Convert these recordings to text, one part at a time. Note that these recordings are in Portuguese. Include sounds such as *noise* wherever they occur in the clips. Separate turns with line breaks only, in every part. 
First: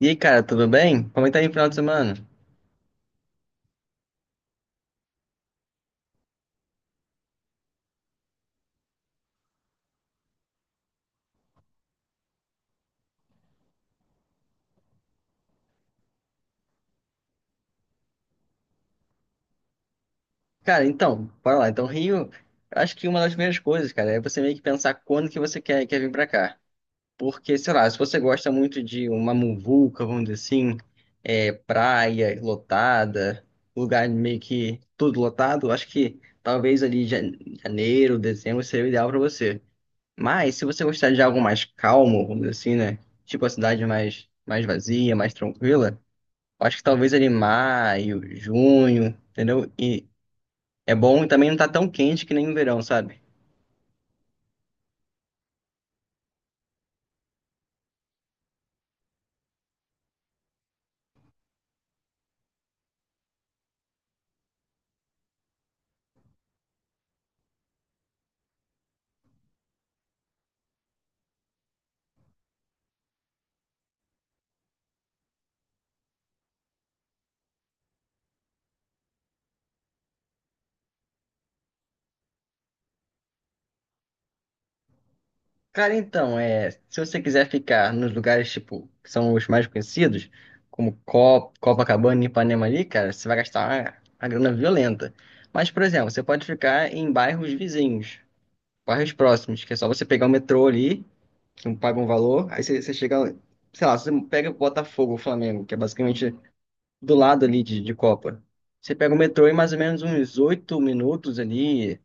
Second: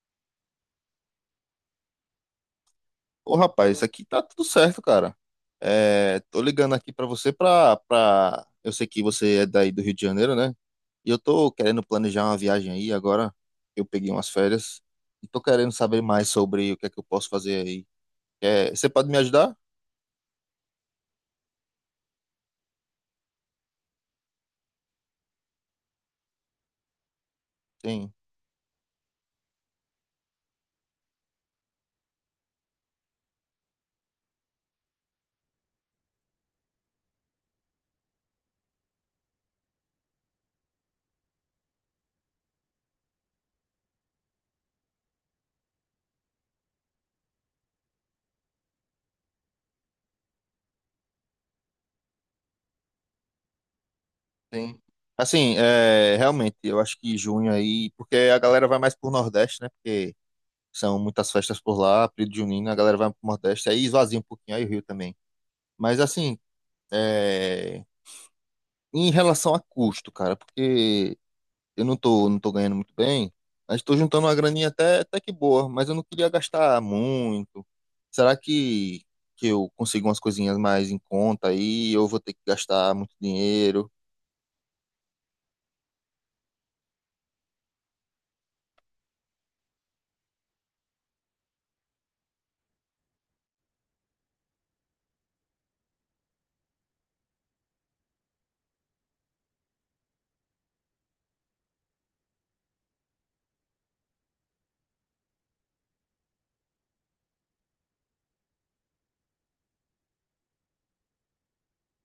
E aí, cara, tudo bem? Como é que tá aí o final de semana?
Ô, rapaz, isso aqui tá tudo certo, cara. Tô ligando aqui pra você pra... Eu sei que você é daí do Rio de Janeiro, né? E eu tô querendo planejar uma viagem aí agora. Eu peguei umas férias e tô querendo saber mais sobre o que é que eu posso fazer aí. Você pode me ajudar?
Cara, então, bora lá. Então, Rio, eu acho que uma das primeiras coisas, cara, é você meio que pensar quando que você quer vir pra cá. Porque, sei lá, se
Sim,
você gosta muito de uma muvuca, vamos dizer assim, praia lotada, lugar meio que tudo lotado, eu acho que talvez ali janeiro, dezembro seria o ideal pra você. Mas, se você gostar de algo mais calmo, vamos dizer assim, né? Tipo a cidade mais vazia, mais tranquila. Acho que talvez ali maio, junho, entendeu? E é bom e também não tá tão quente que nem no verão, sabe?
sim. Assim, realmente, eu acho que junho aí... Porque a galera vai mais pro Nordeste, né? Porque são muitas festas por lá, período junino, a galera vai pro Nordeste. Aí esvazia um pouquinho, aí o Rio também. Mas assim... É... Em relação a custo, cara, porque eu não tô ganhando muito bem, mas tô juntando uma graninha até que boa, mas eu não queria gastar muito. Será que, que eu consigo umas coisinhas mais em conta aí? Eu vou ter que gastar muito dinheiro?
Cara, então, se você quiser ficar nos lugares, tipo, que são os mais conhecidos, como Copacabana e Ipanema ali, cara, você vai gastar uma grana violenta. Mas, por exemplo, você pode ficar em bairros vizinhos, bairros próximos, que é só você pegar o metrô ali, que não paga um valor, aí você chega, sei lá, você pega Botafogo, Flamengo, que é basicamente do lado ali de Copa. Você pega o metrô em mais ou menos uns 8 minutos ali,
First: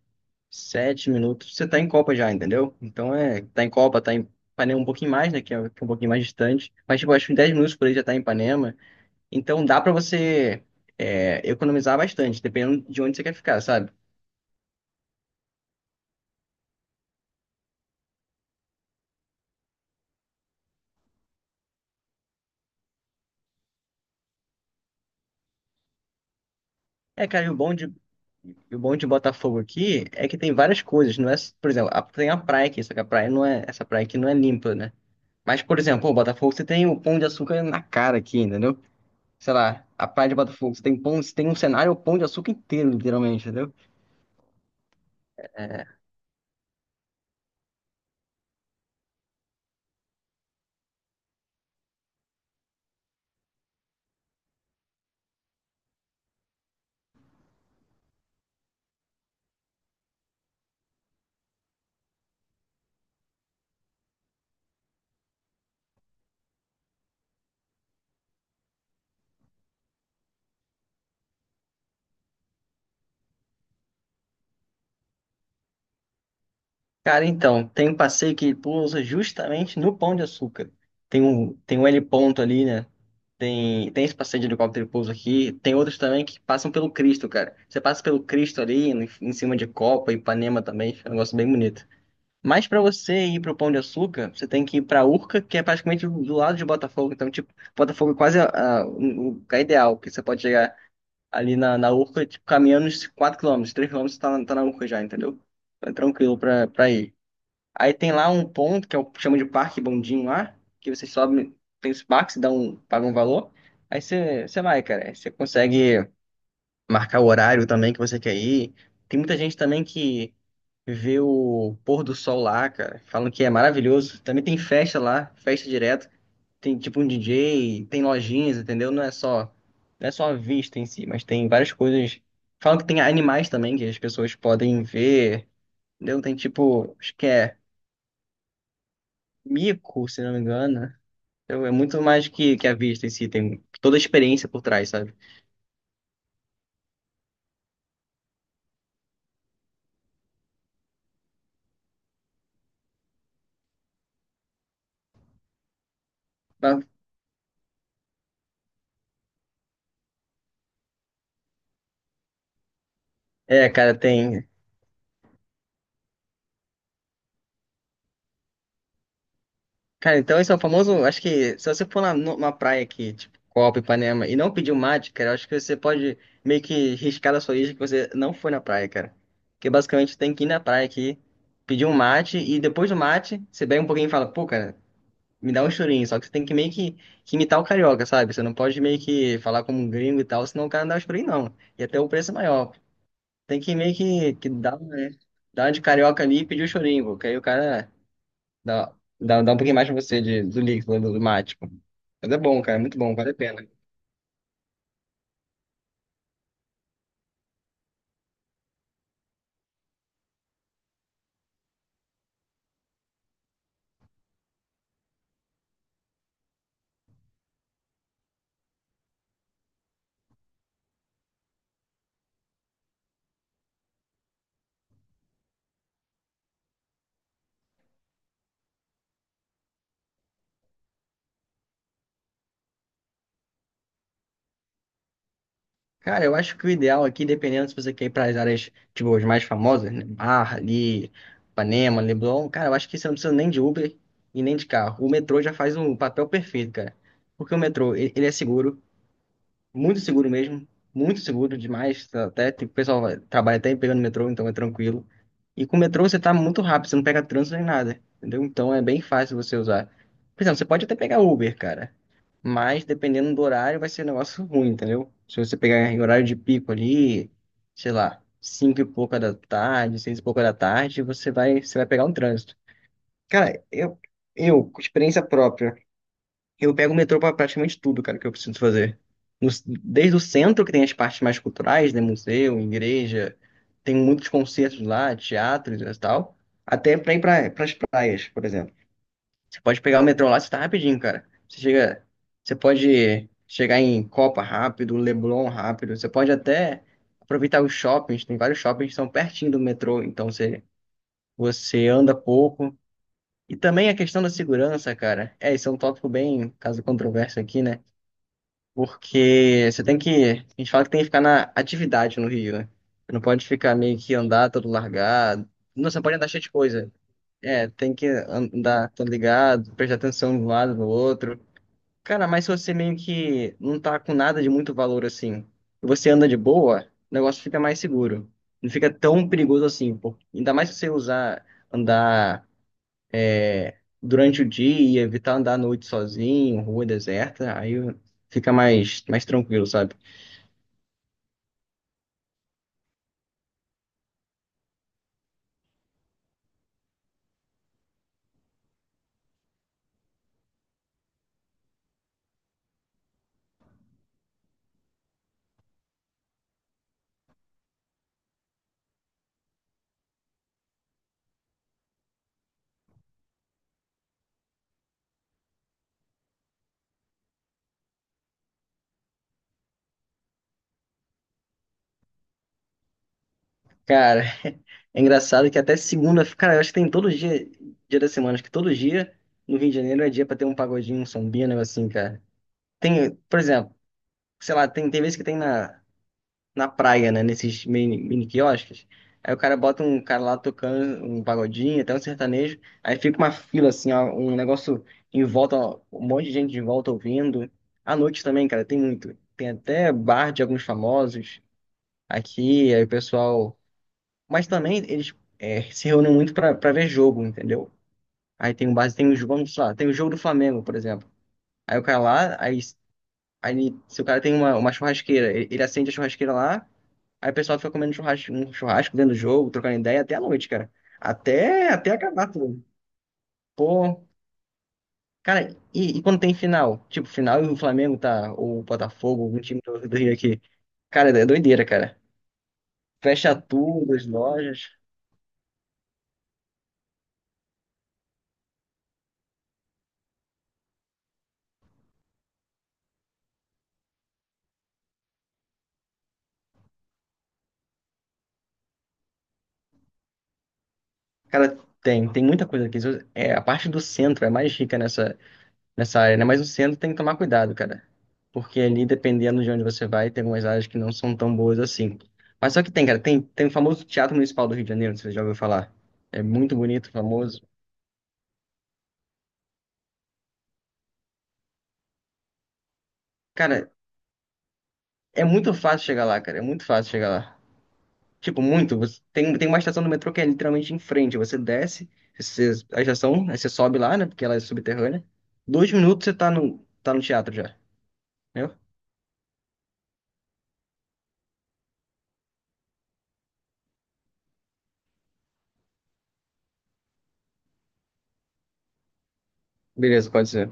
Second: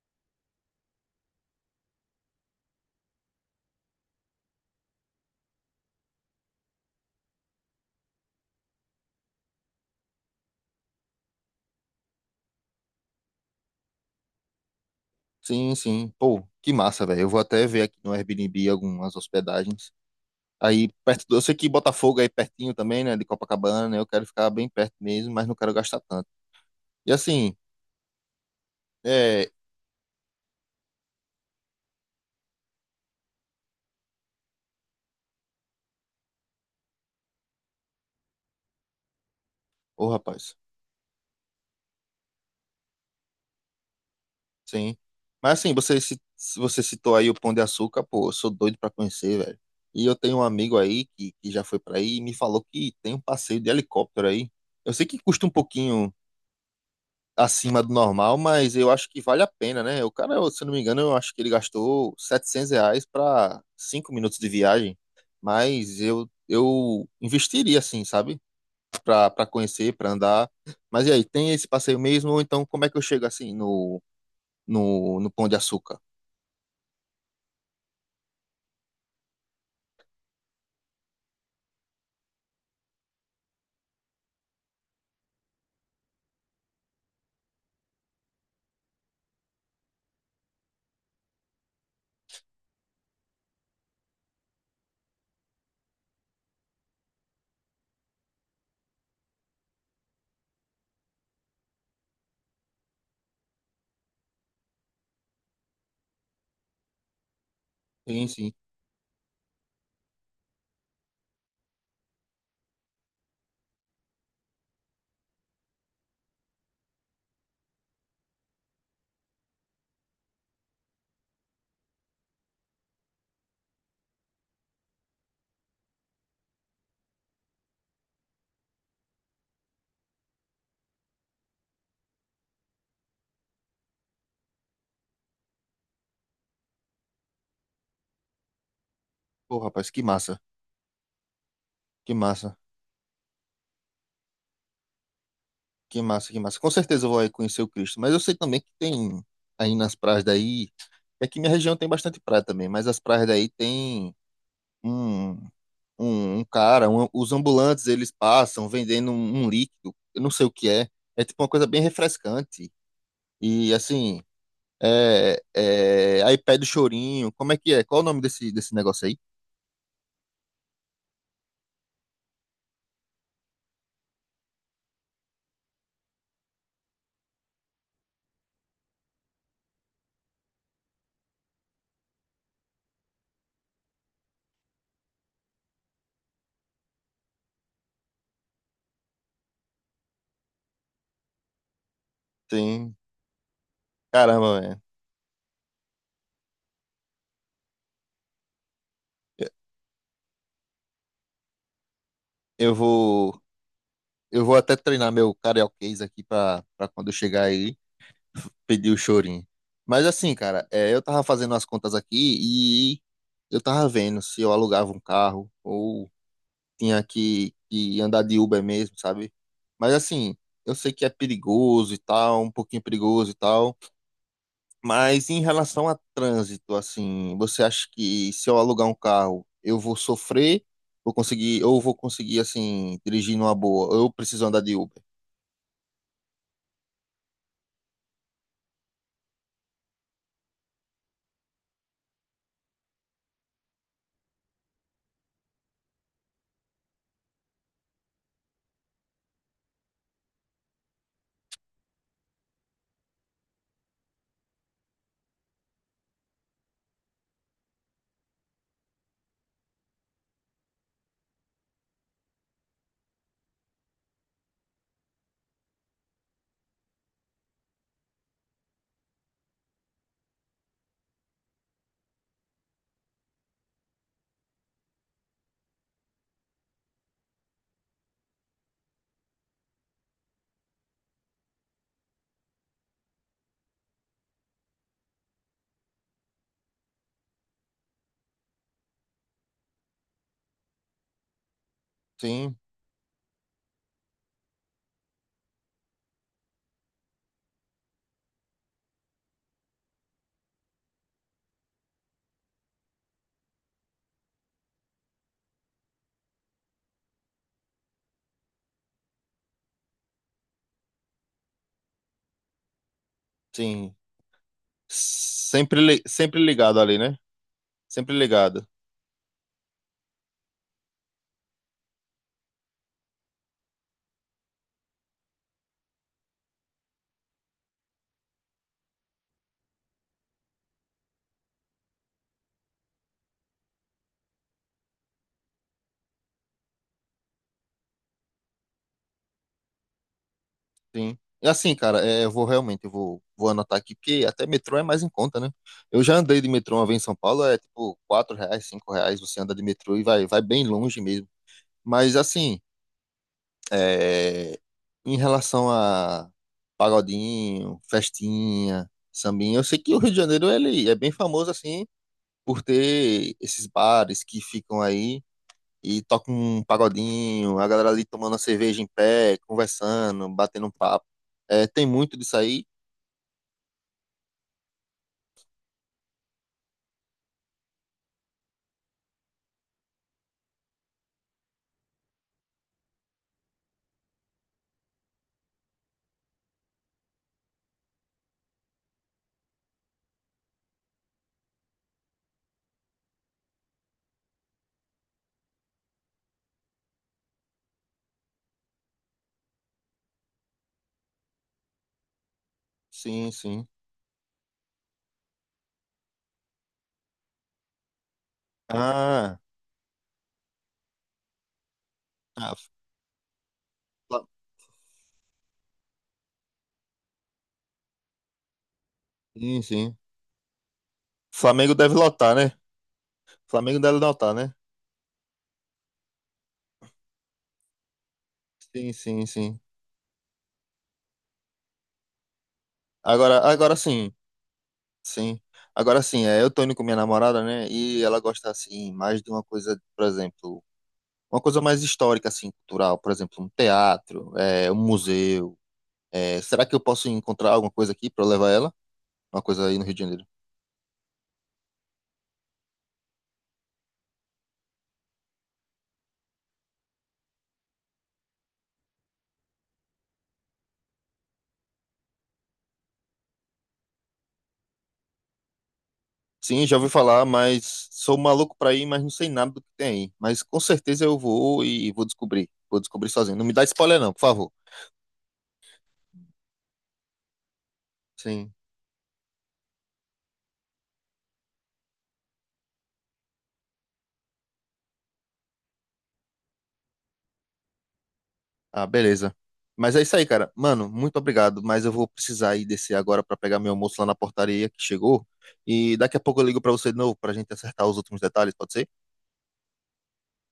7 minutos, você tá em Copa já, entendeu? Então é, tá em Copa, tá em Ipanema um pouquinho mais, né, que é um pouquinho mais distante, mas tipo, acho que em 10 minutos por aí já tá em Ipanema. Então dá pra você economizar bastante, dependendo de onde você quer ficar, sabe?
Sim, sim. Pô, que massa, velho. Eu vou até ver aqui no Airbnb algumas hospedagens. Aí, perto do... Eu sei que Botafogo é aí pertinho também, né? De Copacabana, né? Eu quero ficar bem perto mesmo, mas não quero gastar tanto. E
É, cara,
assim,
e o bom de
é...
Botafogo aqui é que tem várias coisas, não é, por exemplo, tem a praia aqui, só que a praia não é, essa praia aqui não é limpa, né? Mas, por exemplo, o Botafogo, você tem o Pão de Açúcar na cara aqui, entendeu? Sei lá, a
Ô,
Praia de
rapaz.
Botafogo. Você tem pão, você tem um cenário o Pão de Açúcar inteiro, literalmente, entendeu?
Sim. Mas assim,
É,
se você citou aí o Pão de Açúcar, pô, eu sou doido pra conhecer, velho. E eu tenho um amigo aí que já foi pra aí e me falou que tem um passeio de helicóptero aí. Eu sei que custa um pouquinho acima do normal, mas eu acho que vale a pena, né? O cara, se eu não me engano, eu acho que ele gastou R$ 700 pra 5 minutos de viagem. Mas eu investiria, assim, sabe? Pra conhecer, pra andar. Mas e aí, tem esse passeio mesmo? Ou então, como é que eu chego assim no Pão de Açúcar?
cara, então, tem um passeio que pousa justamente no Pão de Açúcar. Tem um heliponto ali, né? Tem esse passeio de helicóptero que pousa aqui. Tem outros também que passam pelo Cristo, cara. Você passa pelo Cristo ali, em cima de Copa, Ipanema também. É um negócio bem bonito. Mas pra você ir pro Pão de Açúcar, você tem que ir pra Urca, que é praticamente do lado de Botafogo. Então, tipo, Botafogo é quase ah, o lugar ideal, que você pode chegar ali na Urca, tipo, caminhando uns 4 km, 3 km tá, tá na Urca já, entendeu? Então é tranquilo pra ir. Aí tem
Sim,
lá um
sim.
ponto, que é o chama de Parque Bondinho lá, que você sobe, tem os parques, dá um, paga um valor, aí você vai, cara. Aí você consegue marcar o horário também que você quer ir. Tem muita gente também que vê o pôr do sol lá, cara. Falam que é maravilhoso. Também tem festa lá, festa direto. Tem tipo um DJ, tem lojinhas, entendeu? Não é só a vista em si, mas tem várias coisas. Falam que tem animais também que as pessoas podem ver, entendeu? Tem tipo, acho que é
Pô, rapaz, que
mico, se não
massa,
me engano. Então é muito
que
mais
massa,
que a vista em si, tem toda a experiência por trás, sabe?
que massa, que massa. Com certeza eu vou aí conhecer o Cristo, mas eu sei também que tem aí nas praias daí, é que minha região tem bastante praia também, mas as praias daí tem um, um
Mas,
cara, os ambulantes eles passam vendendo um líquido, eu não sei o que é, é tipo uma coisa bem refrescante.
É,
E
cara,
assim,
tem.
aí pede o chorinho, como é que é? Qual o nome desse negócio aí?
Cara, então esse é o famoso. Acho que se você for numa praia aqui, tipo Copa, Ipanema, e não pedir um mate, cara, eu acho que você pode meio que riscar da sua lista que você não foi na praia, cara. Porque basicamente tem que ir na praia aqui, pedir um mate, e depois do mate, você bebe um pouquinho e fala, pô, cara, me dá um chorinho. Só que você tem que que imitar o carioca, sabe? Você não pode meio que falar como um gringo e tal, senão o cara não dá o chorinho, não. E até o preço é maior.
Tem,
Tem que que
caramba,
dar,
velho.
né? Dar uma de carioca ali e pedir o chorinho, porque aí o cara. Dá, dá um pouquinho mais pra você do líquido, do mate. Pô. Mas é bom,
Eu
cara, é muito bom, vale a
vou.
pena.
Eu vou até treinar meu carioquês aqui pra quando eu chegar aí, *laughs* pedir o chorinho. Mas assim, cara, eu tava fazendo as contas aqui e eu tava vendo se eu alugava um carro ou tinha que andar de Uber mesmo, sabe? Mas assim, eu sei que é perigoso e tal, um pouquinho perigoso e tal, mas em relação a trânsito, assim, você acha que se eu alugar um carro, eu vou sofrer, vou conseguir, ou vou conseguir, assim, dirigir numa boa, ou eu preciso andar de Uber?
Cara, eu acho que o ideal aqui, dependendo se você quer ir para as áreas, tipo, as mais famosas, né? Barra, ali, Ipanema, Leblon, cara, eu acho que você não precisa nem de Uber e nem de carro. O metrô já faz um papel perfeito, cara. Porque o metrô, ele é seguro, muito seguro mesmo. Muito seguro demais. Tá, até, tipo, o trabalha até pegando metrô, então é tranquilo. E com o metrô você tá muito rápido, você não pega trânsito nem nada. Entendeu? Então é bem fácil você usar. Por exemplo, você pode até pegar Uber, cara. Mas dependendo do horário, vai ser um negócio ruim, entendeu? Se você pegar em horário de pico ali, sei lá, cinco e pouca da tarde, seis e pouca da tarde, você vai pegar um trânsito. Cara, eu, com experiência própria. Eu pego o metrô pra praticamente tudo, cara, que eu preciso fazer. No- desde o centro, que tem as partes mais culturais, né? Museu, igreja, tem muitos concertos lá, teatros e tal, até pra ir pras praias, por exemplo. Você pode pegar o metrô lá, você tá rapidinho, cara. Você chega, você
Sim.
pode chegar em Copa rápido, Leblon rápido, você pode até aproveitar os shoppings, tem vários shoppings que são pertinho do metrô, então você anda pouco. E também a questão da segurança, cara. É, isso é um tópico bem caso controverso aqui, né? Porque você tem que. A gente fala que tem que ficar na atividade no Rio, né? Você não pode ficar
Sim.
meio que andar todo largado. Não, você pode andar
Sempre
cheio de
ligado
coisa.
ali, né?
É, tem que
Sempre ligado.
andar todo ligado, prestar atenção de um lado no outro. Cara, mas se você meio que não tá com nada de muito valor assim, e você anda de boa, o negócio fica mais seguro. Não fica tão perigoso assim, pô. Ainda mais se você usar, andar é, durante o dia, evitar andar à noite sozinho, rua deserta, aí fica mais tranquilo, sabe?
Sim. E assim, cara, eu vou realmente, vou anotar aqui, porque até metrô é mais em conta, né? Eu já andei de metrô uma vez em São Paulo, é tipo R$ 4, R$ 5, você anda de metrô e vai, vai bem longe mesmo. Mas assim, é, em relação a pagodinho, festinha, sambinha, eu sei que o Rio de Janeiro, ele é bem famoso, assim, por ter esses bares que ficam aí e toca um pagodinho, a galera ali tomando a cerveja em pé, conversando, batendo um papo. É, tem muito disso aí?
Cara, *laughs* é engraçado que até segunda, cara, eu acho que tem todo dia, dia da semana, acho que todo dia no Rio de Janeiro é dia pra ter um pagodinho, um sambinha, um negócio assim, cara. Tem, por exemplo, sei lá, tem vezes que tem na praia, né? Nesses mini quiosques. Aí o cara bota um cara lá tocando um pagodinho, até um sertanejo. Aí fica uma fila, assim, ó, um negócio em volta, ó, um monte de gente em volta ouvindo. À noite também, cara, tem muito. Tem até bar de alguns famosos aqui, aí o
Sim,
pessoal.
sim.
Mas também eles se reúnem muito pra ver jogo, entendeu? Aí tem um base, tem os,
Ah,
vamos lá, tem o jogo do Flamengo, por exemplo. Aí o cara lá,
ah,
aí, aí se o cara
Fla-
tem uma churrasqueira, ele acende a churrasqueira lá. Aí o pessoal fica comendo churrasco, um churrasco dentro do jogo,
sim,
trocando
sim.
ideia até a noite, cara.
Flamengo
Até
deve
acabar
lotar, né?
tudo.
Flamengo deve
Pô,
lotar, né?
cara, e quando tem final? Tipo, final e o Flamengo tá, ou o
Sim,
Botafogo,
sim,
algum
sim.
time do Rio aqui. Cara, é doideira, cara. Fecha
Agora, agora
tudo, as
sim,
lojas.
sim. Agora sim, é, eu tô indo com minha namorada, né? E ela gosta, assim, mais de uma coisa, por exemplo, uma coisa mais histórica, assim, cultural. Por exemplo, um teatro, é, um museu. É, será que eu posso encontrar alguma coisa aqui pra eu levar ela? Uma coisa aí no Rio de Janeiro.
Cara, tem muita coisa aqui. É, a parte do centro é mais rica nessa área, né? Mas o centro tem que tomar cuidado, cara. Porque ali, dependendo de onde você vai, tem algumas áreas que não são tão boas assim. Mas só que tem, cara, tem o famoso Teatro Municipal do Rio de Janeiro, você já ouviu falar. É muito
Sim, já ouvi
bonito,
falar,
famoso.
mas sou maluco pra ir, mas não sei nada do que tem aí. Mas com certeza eu vou e vou descobrir. Vou descobrir sozinho. Não me dá
Cara,
spoiler não, por favor.
é muito fácil chegar lá, cara. É muito fácil chegar lá. Tipo,
Sim.
muito. Você, tem uma estação do metrô que é literalmente em frente. Você desce, você, a estação, aí você sobe lá, né? Porque ela é subterrânea. 2 minutos você tá tá no teatro já. Entendeu?
Ah, beleza. Mas é isso aí, cara. Mano, muito obrigado, mas eu vou precisar ir descer agora pra pegar meu almoço lá na portaria que chegou. E daqui a pouco eu ligo pra você de novo pra gente acertar os últimos detalhes, pode ser?
Beleza, pode ser.